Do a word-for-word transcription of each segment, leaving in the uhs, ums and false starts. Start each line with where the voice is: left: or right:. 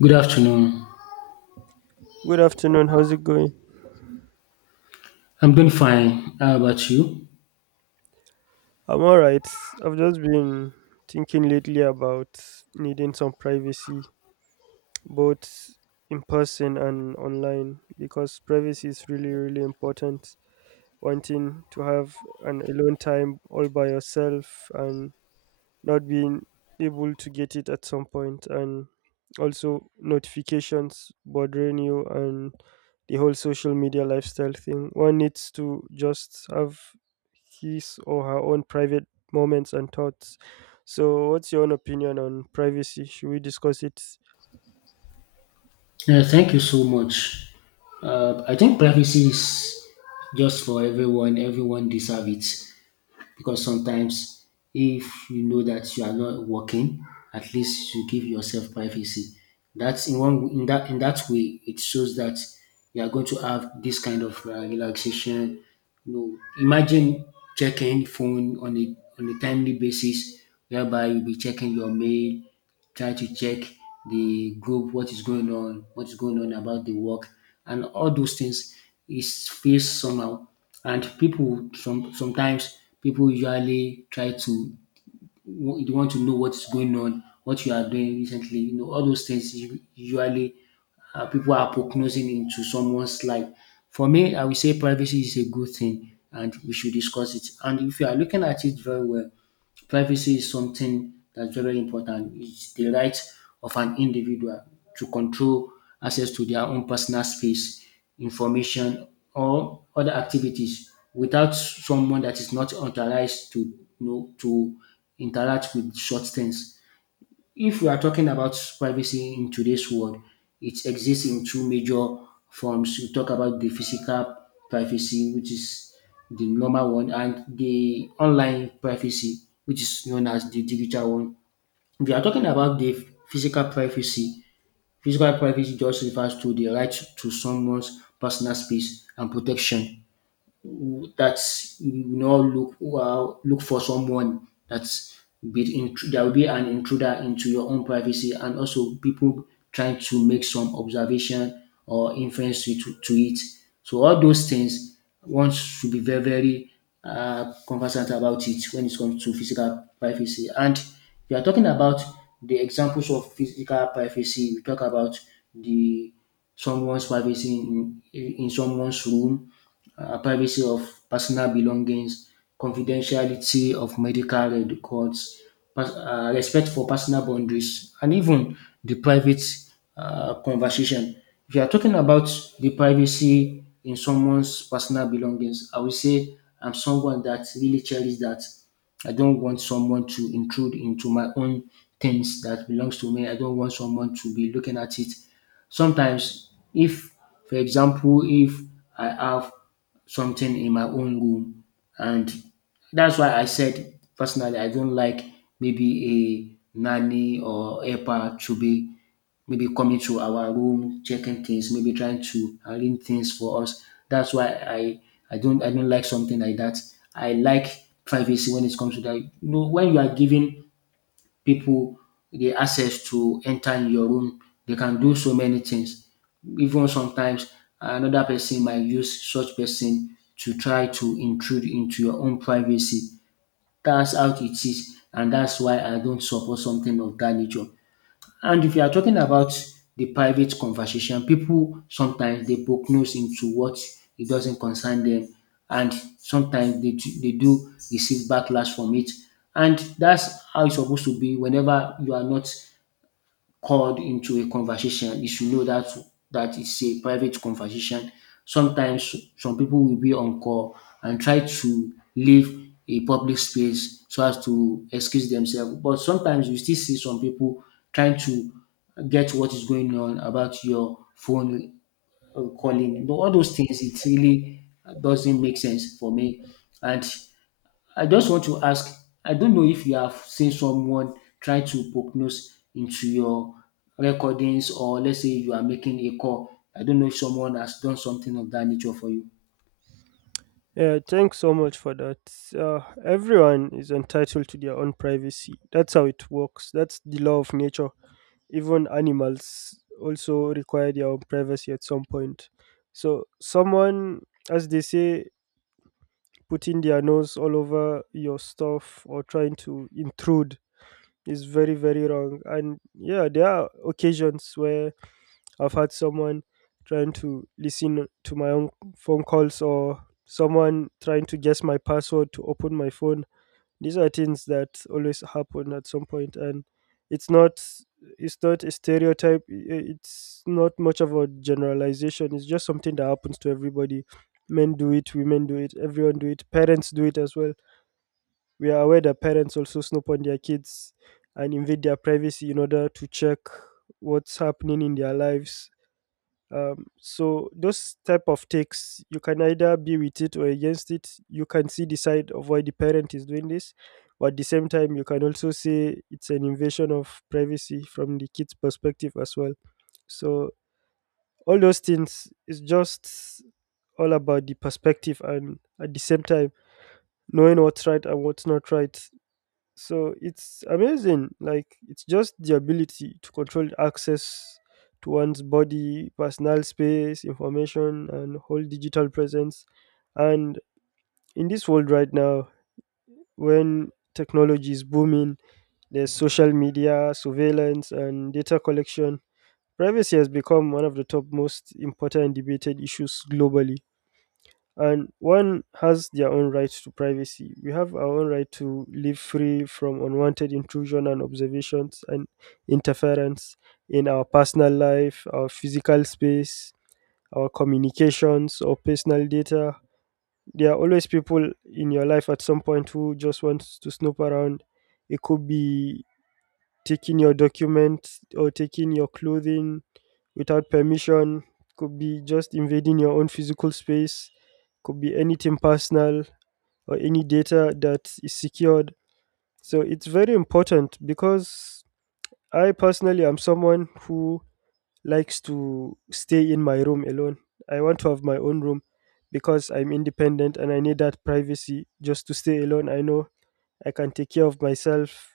left: Good afternoon.
right: Good afternoon. How's it going?
left: I'm doing fine. How about you?
right: I'm all right. I've just been thinking lately about needing some privacy, both in person and online, because privacy is really, really important. Wanting to have an alone time all by yourself and not being able to get it at some point and also notifications bothering you and the whole social media lifestyle thing, one needs to just have his or her own private moments and thoughts. So what's your own opinion on privacy? Should we discuss it?
left: Uh, thank you so much. Uh, I think privacy is just for everyone. Everyone deserves it because sometimes, if you know that you are not working, at least you give yourself privacy. That's in one in that in that way it shows that you are going to have this kind of uh, relaxation. You know, imagine checking phone on a on a timely basis, whereby you'll be checking your mail, try to check the group, what is going on, what is going on about the work, and all those things is feels somehow. And people, some sometimes people usually try to wa- they want to know what's going on, what you are doing recently. You know, all those things you usually uh, people are prognosing into someone's life. For me, I would say privacy is a good thing, and we should discuss it. And if you are looking at it very well, privacy is something that's very important. It's the right of an individual to control access to their own personal space, information, or other activities without someone that is not authorized to, you know, to interact with such things. If we are talking about privacy in today's world, it exists in two major forms. We talk about the physical privacy, which is the normal one, and the online privacy, which is known as the digital one. If you are talking about the physical privacy, physical privacy just refers to the right to someone's personal space and protection that you know look uh, look for someone that's be in, there will be an intruder into your own privacy and also people trying to make some observation or inference to, to, to it. So all those things one should be very very uh, conversant about it when it comes to physical privacy. And we are talking about the examples of physical privacy. We talk about the someone's privacy in, in, in someone's room, uh, privacy of personal belongings, confidentiality of medical records, pers- uh, respect for personal boundaries, and even the private uh, conversation. If you are talking about the privacy in someone's personal belongings, I would say I'm someone that really cherishes that. I don't want someone to intrude into my own things that belongs to me. I don't want someone to be looking at it. Sometimes, if for example, if I have something in my own room, and that's why I said personally, I don't like maybe a nanny or helper to be maybe coming to our room, checking things, maybe trying to arrange things for us. That's why I I don't I don't like something like that. I like privacy when it comes to that. You know, when you are giving pipu the access to enter in your room. They can do so many things. Even sometimes another person might use such person to try to intrude into your own privacy. That's how it is, and that's why I don't support something of dat nature. And if you are talking about the private conversation, people sometimes they poke nose into what it doesn't concern them, and sometimes they, do- they do receive backlash from it. And that's how it's supposed to be, whenever you are not called into a conversation, you should know that that it's a private conversation. Sometimes some people will be on call and try to leave a public space so as to excuse themselves. But sometimes you still see some people trying to get what is going on about your phone uh, calling. You know, all those things, it really doesn't make sense for me. And I just want to ask, I don't know if you have seen someone try to poke nose into your recordings, or let's say you are making a call. I don't know if someone has done something of that nature for you.
right: Yeah, thanks so much for that. Uh, everyone is entitled to their own privacy. That's how it works. That's the law of nature. Even animals also require their own privacy at some point. So, someone, as they say, putting their nose all over your stuff or trying to intrude is very, very wrong. And yeah, there are occasions where I've had someone trying to listen to my own phone calls or someone trying to guess my password to open my phone. These are things that always happen at some point, and it's not it's not a stereotype. i- It's not much of a generalization. It's just something that happens to everybody. Men do it, women do it, everyone do it. Parents do it as well. We are aware that parents also snoop on their kids and invade their privacy in order to check what's happening in their lives. Um, so those type of takes, you can either be with it or against it. You can see the side of why the parent is doing this, but at the same time you can also say it's an invasion of privacy from the kid's perspective as well. So all those things is just all about the perspective, and at the same time knowing what's right and what's not right. So it's amazing. Like, it's just the ability to control access to one's body, personal space, information, and whole digital presence. And in this world right now, when technology is booming, there's social media, surveillance, and data collection. Privacy has become one of the top most important debated issues globally. And one has their own right to privacy. We have our own right to live free from unwanted intrusion and observations and interference in our personal life, our physical space, our communications, or personal data. There are always people in your life at some point who just want to snoop around. It could be taking your documents or taking your clothing without permission, could be just invading your own physical space, could be anything personal or any data that is secured. So it's very important because I personally am someone who likes to stay in my room alone. I want to have my own room because I'm independent and I need that privacy just to stay alone. I know I can take care of myself.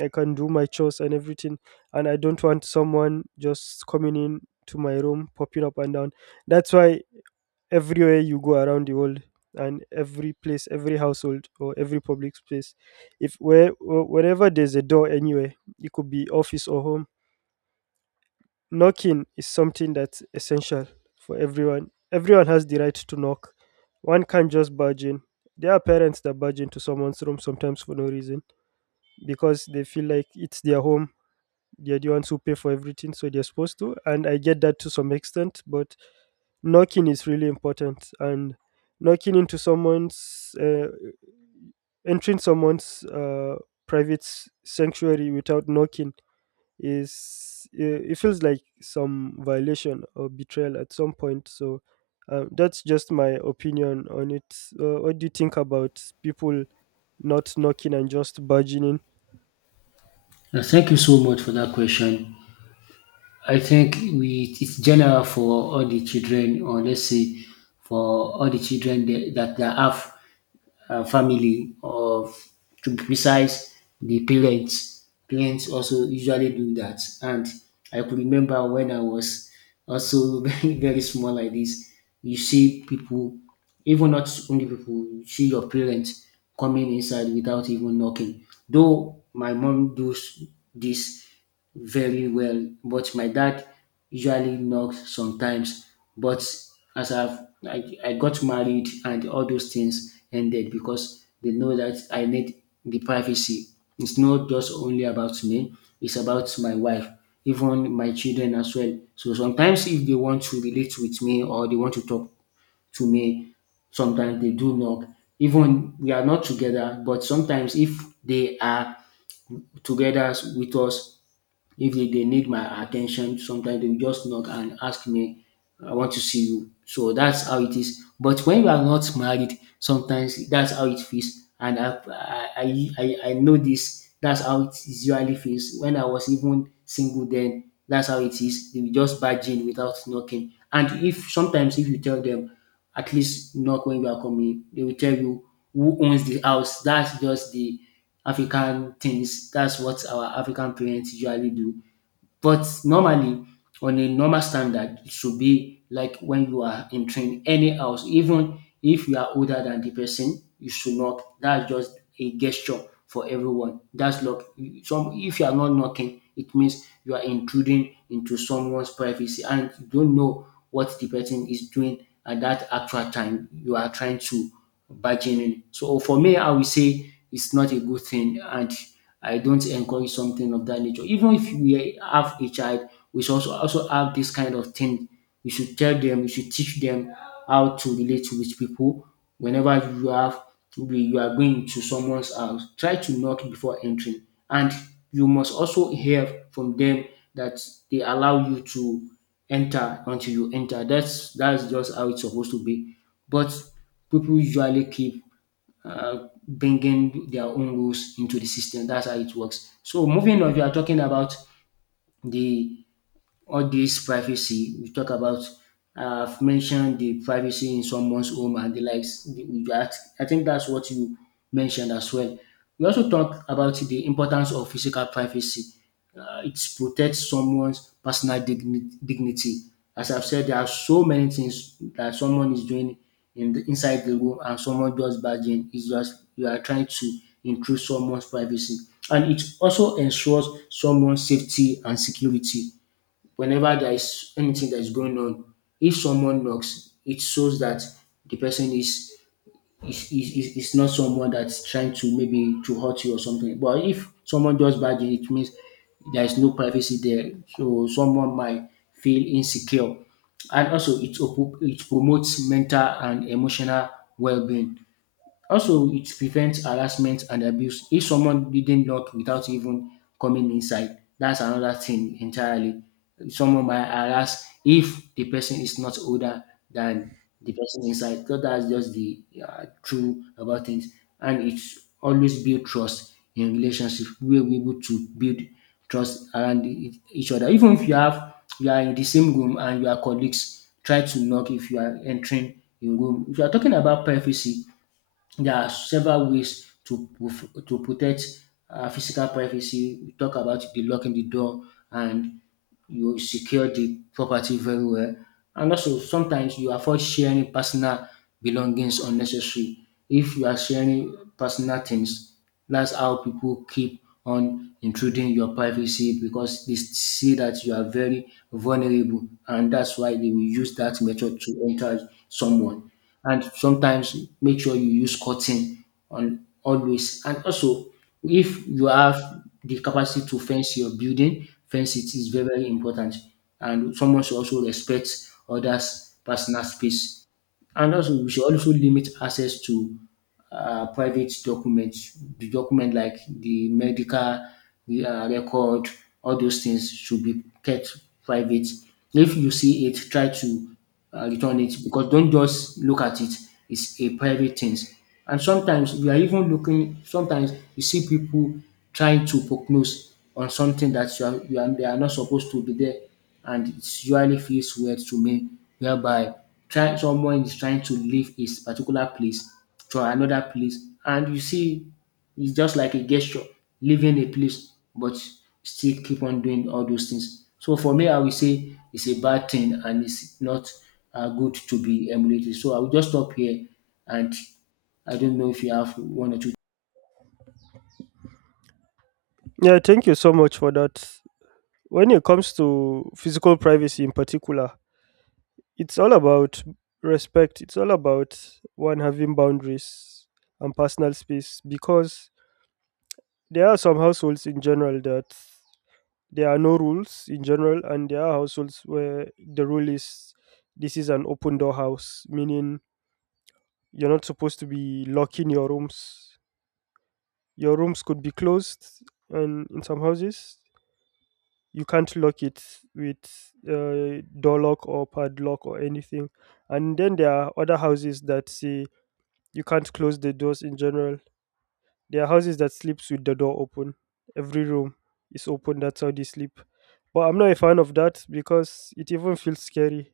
right: I can do my chores and everything. And I don't want someone just coming in to my room, popping up and down. That's why everywhere you go around the world and every place, every household or every public space, if where wh- whenever there's a door anywhere, it could be office or home. Knocking is something that's essential for everyone. Everyone has the right to knock. One can't just barge in. There are parents that barge into someone's room sometimes for no reason because they feel like it's their home. They're the ones who pay for everything, so they're supposed to. And I get that to some extent, but knocking is really important. And knocking into someone's, uh, entering someone's uh, private s- sanctuary without knocking is, uh, it feels like some violation or betrayal at some point. So um, that's just my opinion on it. Uh, what do you think about people not knocking and just barging in?
left: Uh, Thank you so much for that question. I think we it's general for all the children, or let's say for all the children that, that they have uh, family or to be precise the parents parents also usually do that, and I could remember when I was also very very small like this. You see people, even not only people, you see your parents coming inside without even knocking. Though my mom does this very well, but my dad usually knocks sometimes. But as I've I, I got married and all those things ended because they know that I need the privacy. It's not just only about me, it's about my wife, even my children as well. So sometimes if they want to relate with me or they want to talk to me, sometimes they do knock. Even we are not together, but sometimes if they are together with us, if they, they need my attention, sometimes they will just knock and ask me, I want to see you. So that's how it is. But when you are not married, sometimes that's how it feels. And I, I, I, I know this. That's how it usually feels. When I was even single then, that's how it is. They will just barge in without knocking. And if sometimes if you tell them, at least knock when you are coming, they will tell you who owns the house. That's just the African things. That's what our African parents usually do. But normally, on a normal standard, it should be like when you are entering any house, even if you are older than the person, you should knock. That's just a gesture for everyone. That's luck. Some if you are not knocking, it means you are intruding into someone's privacy and you don't know what the person is doing at that actual time you are trying to bargain in. So for me, I will say it's not a good thing, and I don't encourage something of that nature. Even if we have a child, we should also also have this kind of thing. We should tell them, we should teach them how to relate with people. Whenever you have you are going to someone's house, try to knock before entering. And you must also hear from them that they allow you to enter until you enter. That's that's just how it's supposed to be. But people usually keep uh, bringing their own rules into the system. That's how it works. So moving on, we are talking about the all this privacy we talk about, uh, I've mentioned the privacy in someone's home and the likes the- we- that I think that's what you mentioned as well. We also talk about the importance of physical privacy. Uh, it protects someone's personal digni- dignity. As I've said, there are so many things that someone is doing in the, inside the room, and someone just barging is just you are trying to intrude someone's privacy. And it also ensures someone's safety and security whenever there is anything that is going on. If someone knocks, it shows that the person is is, is, is is not someone that's trying to maybe to hurt you or something. But if someone does bad, it means there is no privacy there. So someone might feel insecure. And also it, op- it promotes mental and emotional well-being. Also, it prevents harassment and abuse. If someone didn't knock without even coming inside, that's another thing entirely. Someone might harass if the person is not older than the person inside. So that's just the uh, true about things. And it's always build trust in relationship. We're able to build trust around e- each other. Even if you have you are in the same room and you are colleagues, try to knock if you are entering a room. If you are talking about privacy, there are several ways to prof- to protect uh, physical privacy. We talk about the locking the door and you secure the property very well. And also sometimes you avoid sharing personal belongings unnecessary. If you are sharing personal things, that's how people keep on intruding your privacy because they see that you are very vulnerable, and that's why they will use that method to enter someone. And sometimes make sure you use cotton on always. And also, if you have the capacity to fence your building, fence it is very, very important. And someone should also respect others' personal space, and also, we should also limit access to uh, private documents, the document like the medical the, uh, record, all those things should be kept private. If you see it, try to uh, return it because don't just look at it. It's a private thing. And sometimes we are even looking. Sometimes you see people trying to prognose on something that you are, you are, they are not supposed to be there, and it usually feels weird to me, whereby try, someone is trying to leave his particular place to another place, and you see it's just like a gesture, leaving a place, but still keep on doing all those things. So for me, I will say it's a bad thing and it's not uh, good to be emulated. So I will just stop here, and I don't know if you have one or two.
right: Yeah, thank you so much for that. When it comes to physical privacy in particular, it's all about respect. It's all about one having boundaries and personal space, because there are some households in general that there are no rules in general, and there are households where the rule is this is an open door house, meaning you're not supposed to be locking your rooms. Your rooms could be closed, and in some houses, you can't lock it with uh, door lock or padlock or anything. And then there are other houses that say you can't close the doors in general. There are houses that sleeps with the door open. Every room is open. That's how they sleep. But I'm not a fan of that because it even feels scary.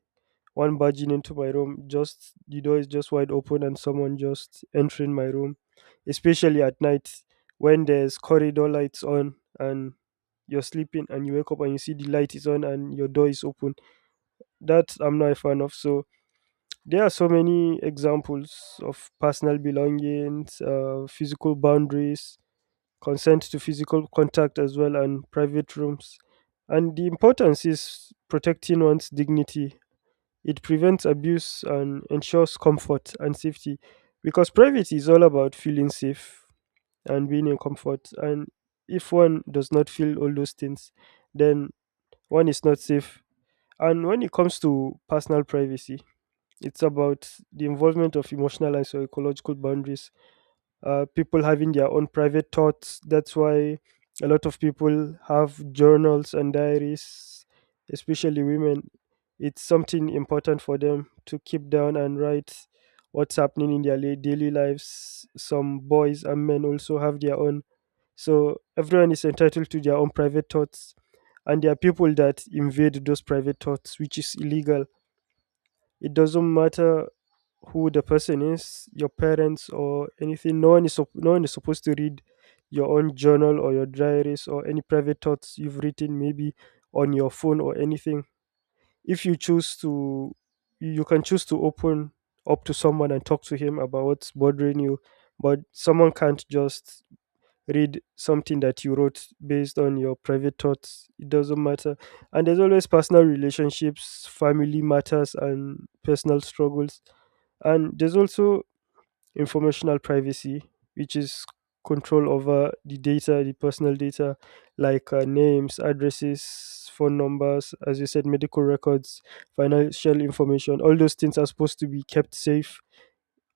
right: One barging into my room, just the door is just wide open and someone just entering my room, especially at night when there's corridor lights on and you're sleeping and you wake up and you see the light is on and your door is open. That I'm not a fan of. So there are so many examples of personal belongings, uh, physical boundaries, consent to physical contact as well, and private rooms. And the importance is protecting one's dignity. It prevents abuse and ensures comfort and safety, because privacy is all about feeling safe and being in comfort. And if one does not feel all those things, then one is not safe. And when it comes to personal privacy, it's about the involvement of emotional and psychological boundaries, uh, people having their own private thoughts. That's why a lot of people have journals and diaries, especially women. It's something important for them to keep down and write what's happening in their la- daily lives. Some boys and men also have their own. So everyone is entitled to their own private thoughts. And there are people that invade those private thoughts, which is illegal. It doesn't matter who the person is, your parents or anything. No one is sup- no one is supposed to read your own journal or your diaries or any private thoughts you've written maybe on your phone or anything. If you choose to, you can choose to open up to someone and talk to him about what's bothering you, but someone can't just read something that you wrote based on your private thoughts. It doesn't matter. And there's always personal relationships, family matters, and personal struggles. And there's also informational privacy, which is control over the data, the personal data, like uh, names, addresses, phone numbers, as you said, medical records, financial information. All those things are supposed to be kept safe,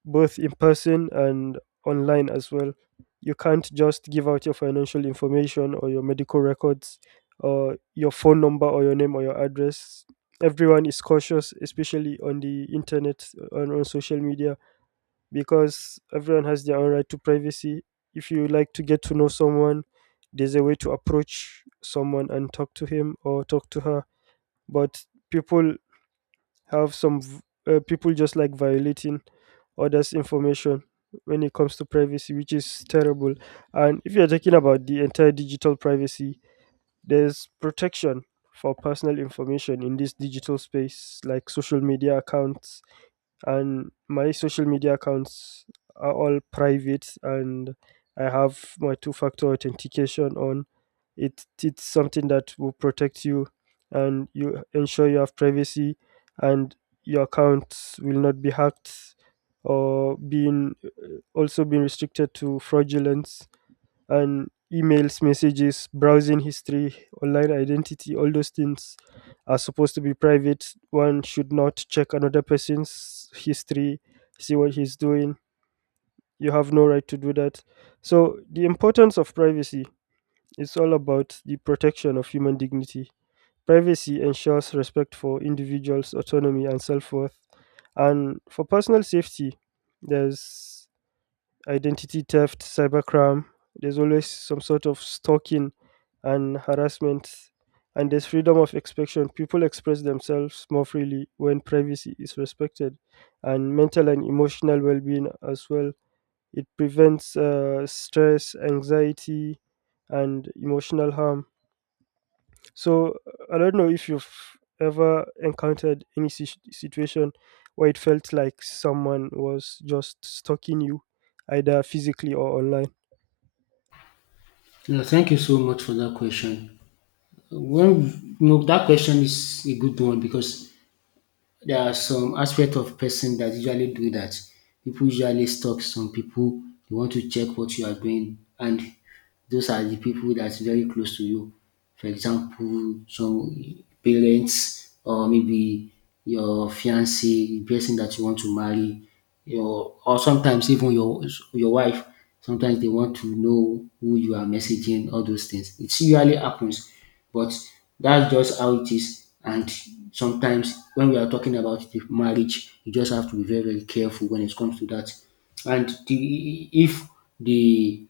right: both in person and online as well. You can't just give out your financial information or your medical records or your phone number or your name or your address. Everyone is cautious, especially on the internet and on social media, because everyone has their own right to privacy. If you like to get to know someone, there's a way to approach someone and talk to him or talk to her. But people have some v- uh, people just like violating others' information when it comes to privacy, which is terrible. And if you're talking about the entire digital privacy, there's protection for personal information in this digital space, like social media accounts. And my social media accounts are all private, and I have my two factor authentication on. It it's something that will protect you, and you ensure you have privacy, and your accounts will not be hacked or being also being restricted to fraudulence. And emails, messages, browsing history, online identity, all those things are supposed to be private. One should not check another person's history, see what he's doing. You have no right to do that. So, the importance of privacy is all about the protection of human dignity. Privacy ensures respect for individuals' autonomy and self worth. And for personal safety, there's identity theft, cybercrime. There's always some sort of stalking and harassment. And there's freedom of expression. People express themselves more freely when privacy is respected, and mental and emotional well being as well. It prevents uh, stress, anxiety, and emotional harm. So I don't know if you've ever encountered any si- situation where it felt like someone was just stalking you, either physically or online.
left: Yeah, thank you so much for that question. Well, no, that question is a good one because there are some aspect of person that usually do that. People usually stalk some people. They want to check what you are doing, and those are the people that's very close to you. For example, some parents, or maybe your fiance, the person that you want to marry, your or sometimes even your your wife. Sometimes they want to know who you are messaging, all those things. It usually happens, but that's just how it is. And sometimes when we are talking about the marriage, you just have to be very, very careful when it comes to that. And the, if the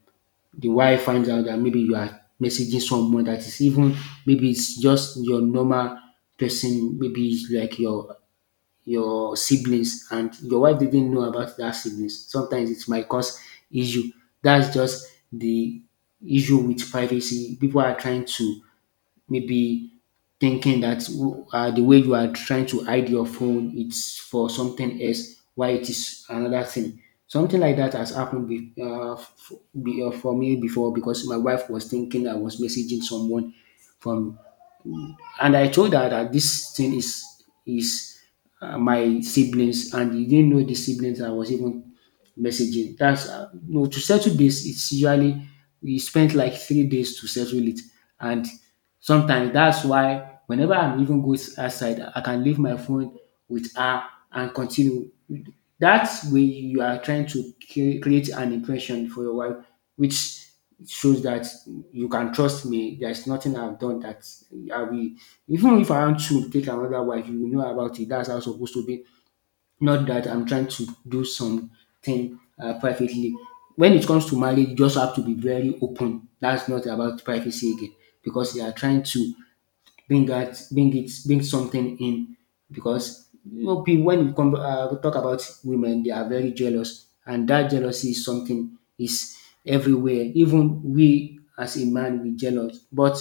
left: the wife finds out that maybe you are messaging someone that is even maybe it's just your normal person, maybe it's like your your siblings, and your wife didn't know about that siblings. Sometimes it might cause issue. That's just the issue with privacy. People are trying to maybe thinking that w- uh, the way you are trying to hide your phone, it's for something else, why it is another thing. Something like that has happened be, uh, f- be, uh, for me before because my wife was thinking I was messaging someone from, and I told her that this thing is is uh, my siblings, and he didn't know the siblings I was even messaging. That's uh, no to settle this. It's usually we spent like three days to settle it, and sometimes that's why whenever I'm even goes outside, I can leave my phone with her and continue. That's way you are trying to cre- create an impression for your wife, which shows that you can trust me. There's nothing I've done that I will, even if I want to take another wife, you will know about it. That's how it's supposed to be. Not that I'm trying to do something uh, privately. When it comes to marriage, you just have to be very open. That's not about privacy again because you are trying to bring that, bring it bring something in because you know pe- when we come uh, we talk about women, they are very jealous, and that jealousy is something, is everywhere. Even we as a man, we jealous, but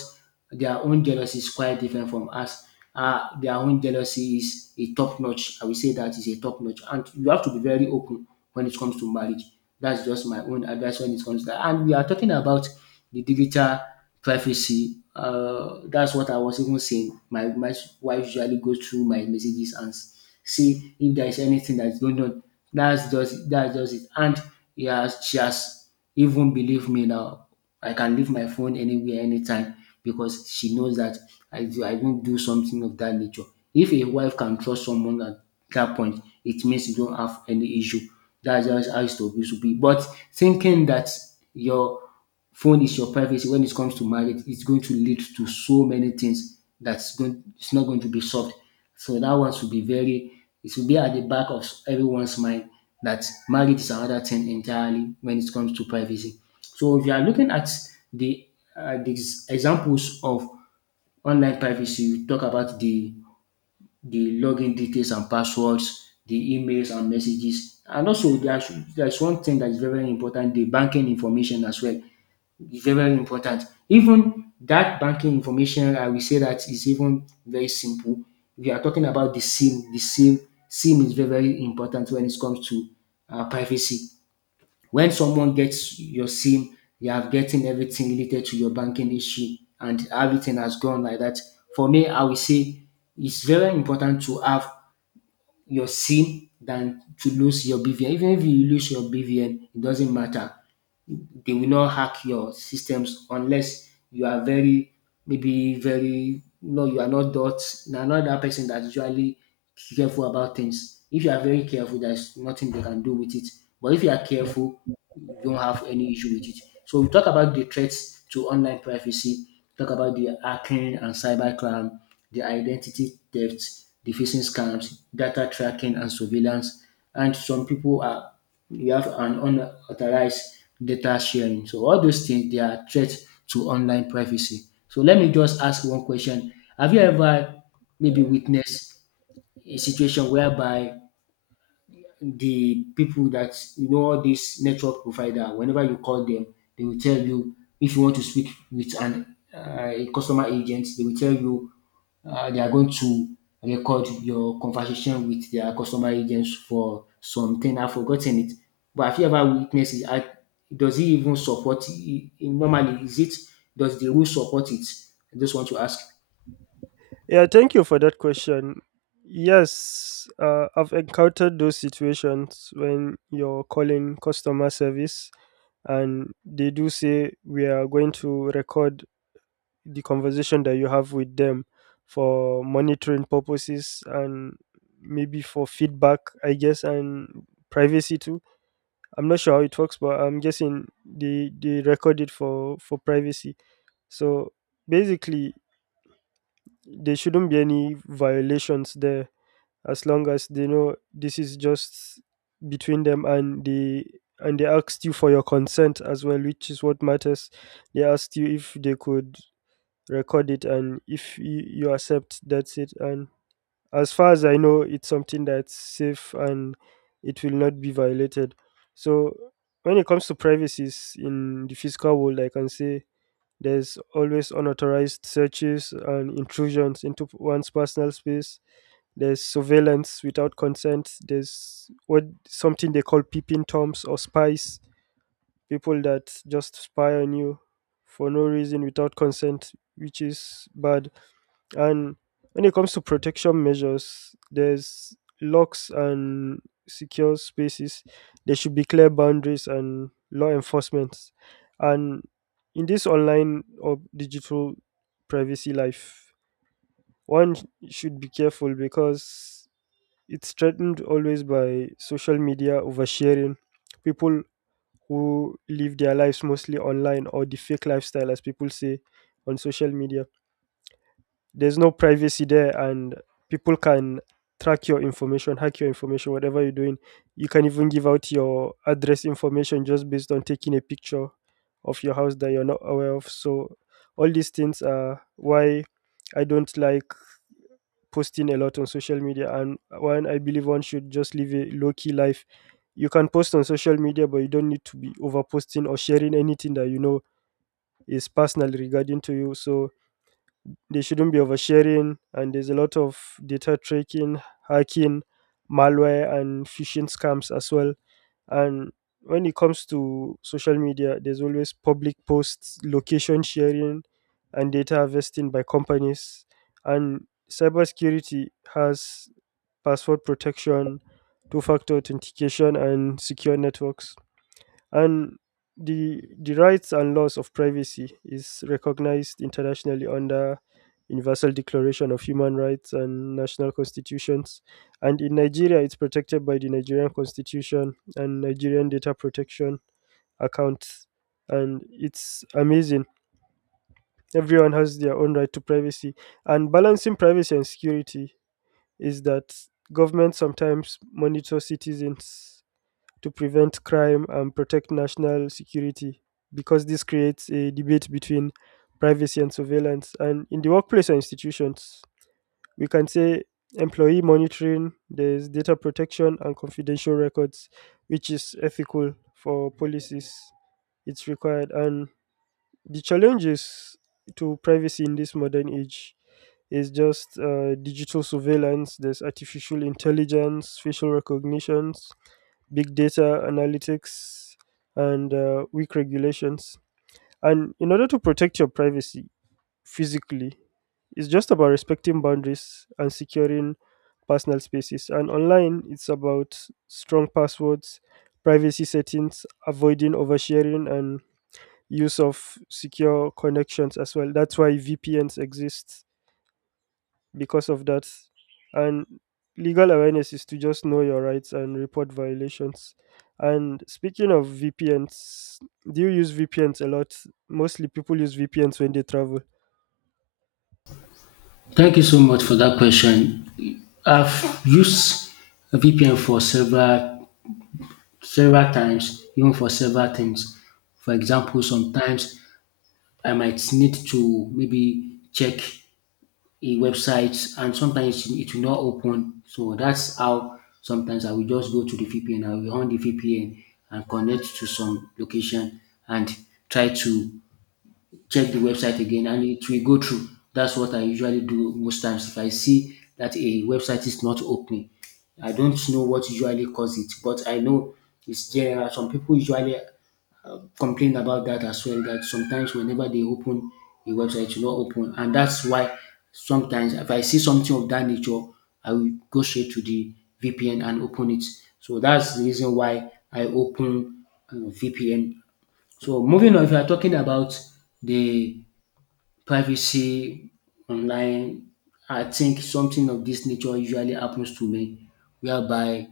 left: their own jealousy is quite different from us. Uh, their own jealousy is a top notch, I will say that is a top notch, and you have to be very open when it comes to marriage. That's just my own advice when it comes to that. And we are talking about the digital privacy. Uh, that's what I was even saying. My, my wife usually goes through my messages and s- see if there is anything that's going on. That's just that's just it. And yeah, she has even believed me now. I can leave my phone anywhere, anytime because she knows that I do, I won't do something of that nature. If a wife can trust someone at that point, it means you don't have any issue. That's just how it's supposed to be. But thinking that your phone is your privacy when it comes to marriage, it's going to lead to so many things that's going. It's not going to be solved. So that one should be very. It should be at the back of everyone's mind that marriage is another thing entirely when it comes to privacy. So if you are looking at the uh, these examples of online privacy, we talk about the the login details and passwords, the emails and messages, and also there's there's one thing that is very very important: the banking information as well is very, very important. Even that banking information, I will say that is even very simple. We are talking about the SIM. The SIM, SIM is very, very important when it comes to uh, privacy. When someone gets your SIM, you have getting everything related to your banking issue, and everything has gone like that. For me, I will say it's very important to have your SIM than to lose your B V N. Even if you lose your B V N, it doesn't matter, they will not hack your systems unless you are very, maybe very, no, you are not that, na not that person that usually careful about things. If you are very careful, there's nothing they can do with it. But if you are careful, you don't have any issue with it. So we talk about the threats to online privacy, talk about the hacking and cybercrime, the identity theft, the phishing scams, data tracking and surveillance, and some people are, you have an unauthorized data sharing. So all those things, they are threats to online privacy. So let me just ask one question. Have you ever maybe witnessed a situation whereby the people that you know, all these network provider, whenever you call them, they will tell you if you want to speak with an uh, a customer agent, they will tell you uh, they are going to record your conversation with their customer agents for something, I've forgotten it, but have you ever witnessed it? I, does it even support it normally? Is it, does the rule support it? I just want to ask.
right: Yeah, thank you for that question. Yes, uh, I've encountered those situations when you're calling customer service, and they do say we are going to record the conversation that you have with them for monitoring purposes and maybe for feedback, I guess, and privacy too. I'm not sure how it works, but I'm guessing they they record it for for privacy. So basically, there shouldn't be any violations there as long as they know this is just between them, and they and they asked you for your consent as well, which is what matters. They asked you if they could record it, and if you, you accept, that's it. And as far as I know, it's something that's safe, and it will not be violated. So when it comes to privacies in the physical world, I can say there's always unauthorized searches and intrusions into one's personal space. There's surveillance without consent. There's what something they call peeping toms or spies, people that just spy on you for no reason without consent, which is bad. And when it comes to protection measures, there's locks and secure spaces. There should be clear boundaries and law enforcement. And in this online or digital privacy life, one should be careful because it's threatened always by social media oversharing. People who live their lives mostly online or the fake lifestyle, as people say on social media. There's no privacy there, and people can track your information, hack your information, whatever you're doing. You can even give out your address information just based on taking a picture of your house that you're not aware of. So, all these things are why I don't like posting a lot on social media, and one, I believe one should just live a low key life. You can post on social media, but you don't need to be over posting or sharing anything that you know is personal regarding to you. So they shouldn't be oversharing, and there's a lot of data tracking, hacking, malware and phishing scams as well. And when it comes to social media, there's always public posts, location sharing, and data harvesting by companies. And cybersecurity has password protection, two factor authentication, and secure networks. And the the rights and laws of privacy is recognized internationally under Universal Declaration of Human Rights and national constitutions, and in Nigeria it's protected by the Nigerian Constitution and Nigerian Data Protection Accounts. And it's amazing, everyone has their own right to privacy. And balancing privacy and security is that government sometimes monitor citizens to prevent crime and protect national security, because this creates a debate between privacy and surveillance. And in the workplace or institutions, we can say employee monitoring, there's data protection and confidential records, which is ethical for policies. It's required. And the challenges to privacy in this modern age is just uh, digital surveillance, there's artificial intelligence, facial recognitions, big data analytics, and uh, weak regulations. And in order to protect your privacy physically, it's just about respecting boundaries and securing personal spaces. And online, it's about strong passwords, privacy settings, avoiding oversharing, and use of secure connections as well. That's why V P Ns exist, because of that. And legal awareness is to just know your rights and report violations. And speaking of V P Ns, do you use V P Ns a lot? Mostly people use V P Ns when they travel.
left: Thank you so much for that question. I've used V P N for several several times, even for several things. For example, sometimes I might need to maybe check a website and sometimes it will not open. So that's how sometimes I will just go to the V P N, I will on the V P N and connect to some location and try to check the website again, and it will go through. That's what I usually do most times. If I see that a website is not opening, I don't know what usually causes it, but I know it's general. Some people usually complain about that as well, that sometimes whenever they open a website it will not open, and that's why sometimes if I see something of that nature, I will go straight to the V P N and open it. So that's the reason why I open uh, V P N. So moving on, if you're talking about the privacy online, I think something of this nature usually happens to me whereby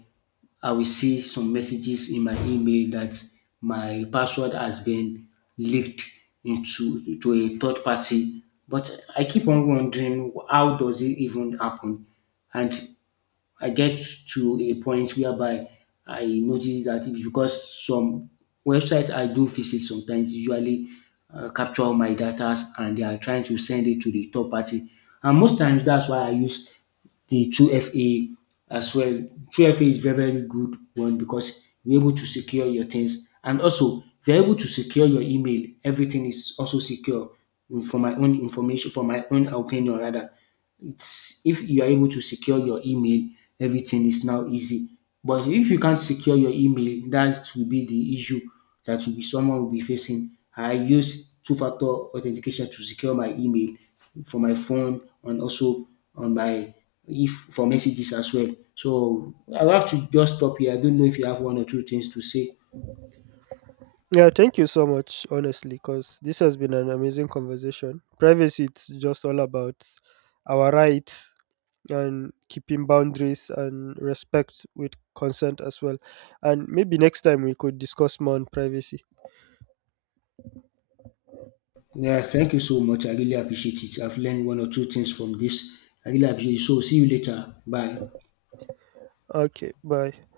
left: I will see some messages in my email that my password has been leaked into to a third party. But I keep on wondering, how does it even happen? And I get to a point whereby I notice that it's because some websites I do visit sometimes usually uh, capture my data and they are trying to send it to the third party. And most times that's why I use the two F A as well. two F A is very, very good one because you're able to secure your things. And also, if you're able to secure your email, everything is also secure. Mm, For my own information, for my own opinion, rather, it's if you are able to secure your email, everything is now easy. But if you can't secure your email, that will be the issue that will be, someone will be facing. I use two-factor authentication to secure my email for my phone, and also on my, if for messages as well. So I will have to just stop here. I don't know if you have one or two things to say.
right: Yeah, thank you so much, honestly, because this has been an amazing conversation. Privacy, it's just all about our rights and keeping boundaries and respect with consent as well. And maybe next time we could discuss more on privacy.
left: Yeah, thank you so much. I really appreciate it. I've learned one or two things from this. I really appreciate it. So see you later. Bye.
right: Okay, bye.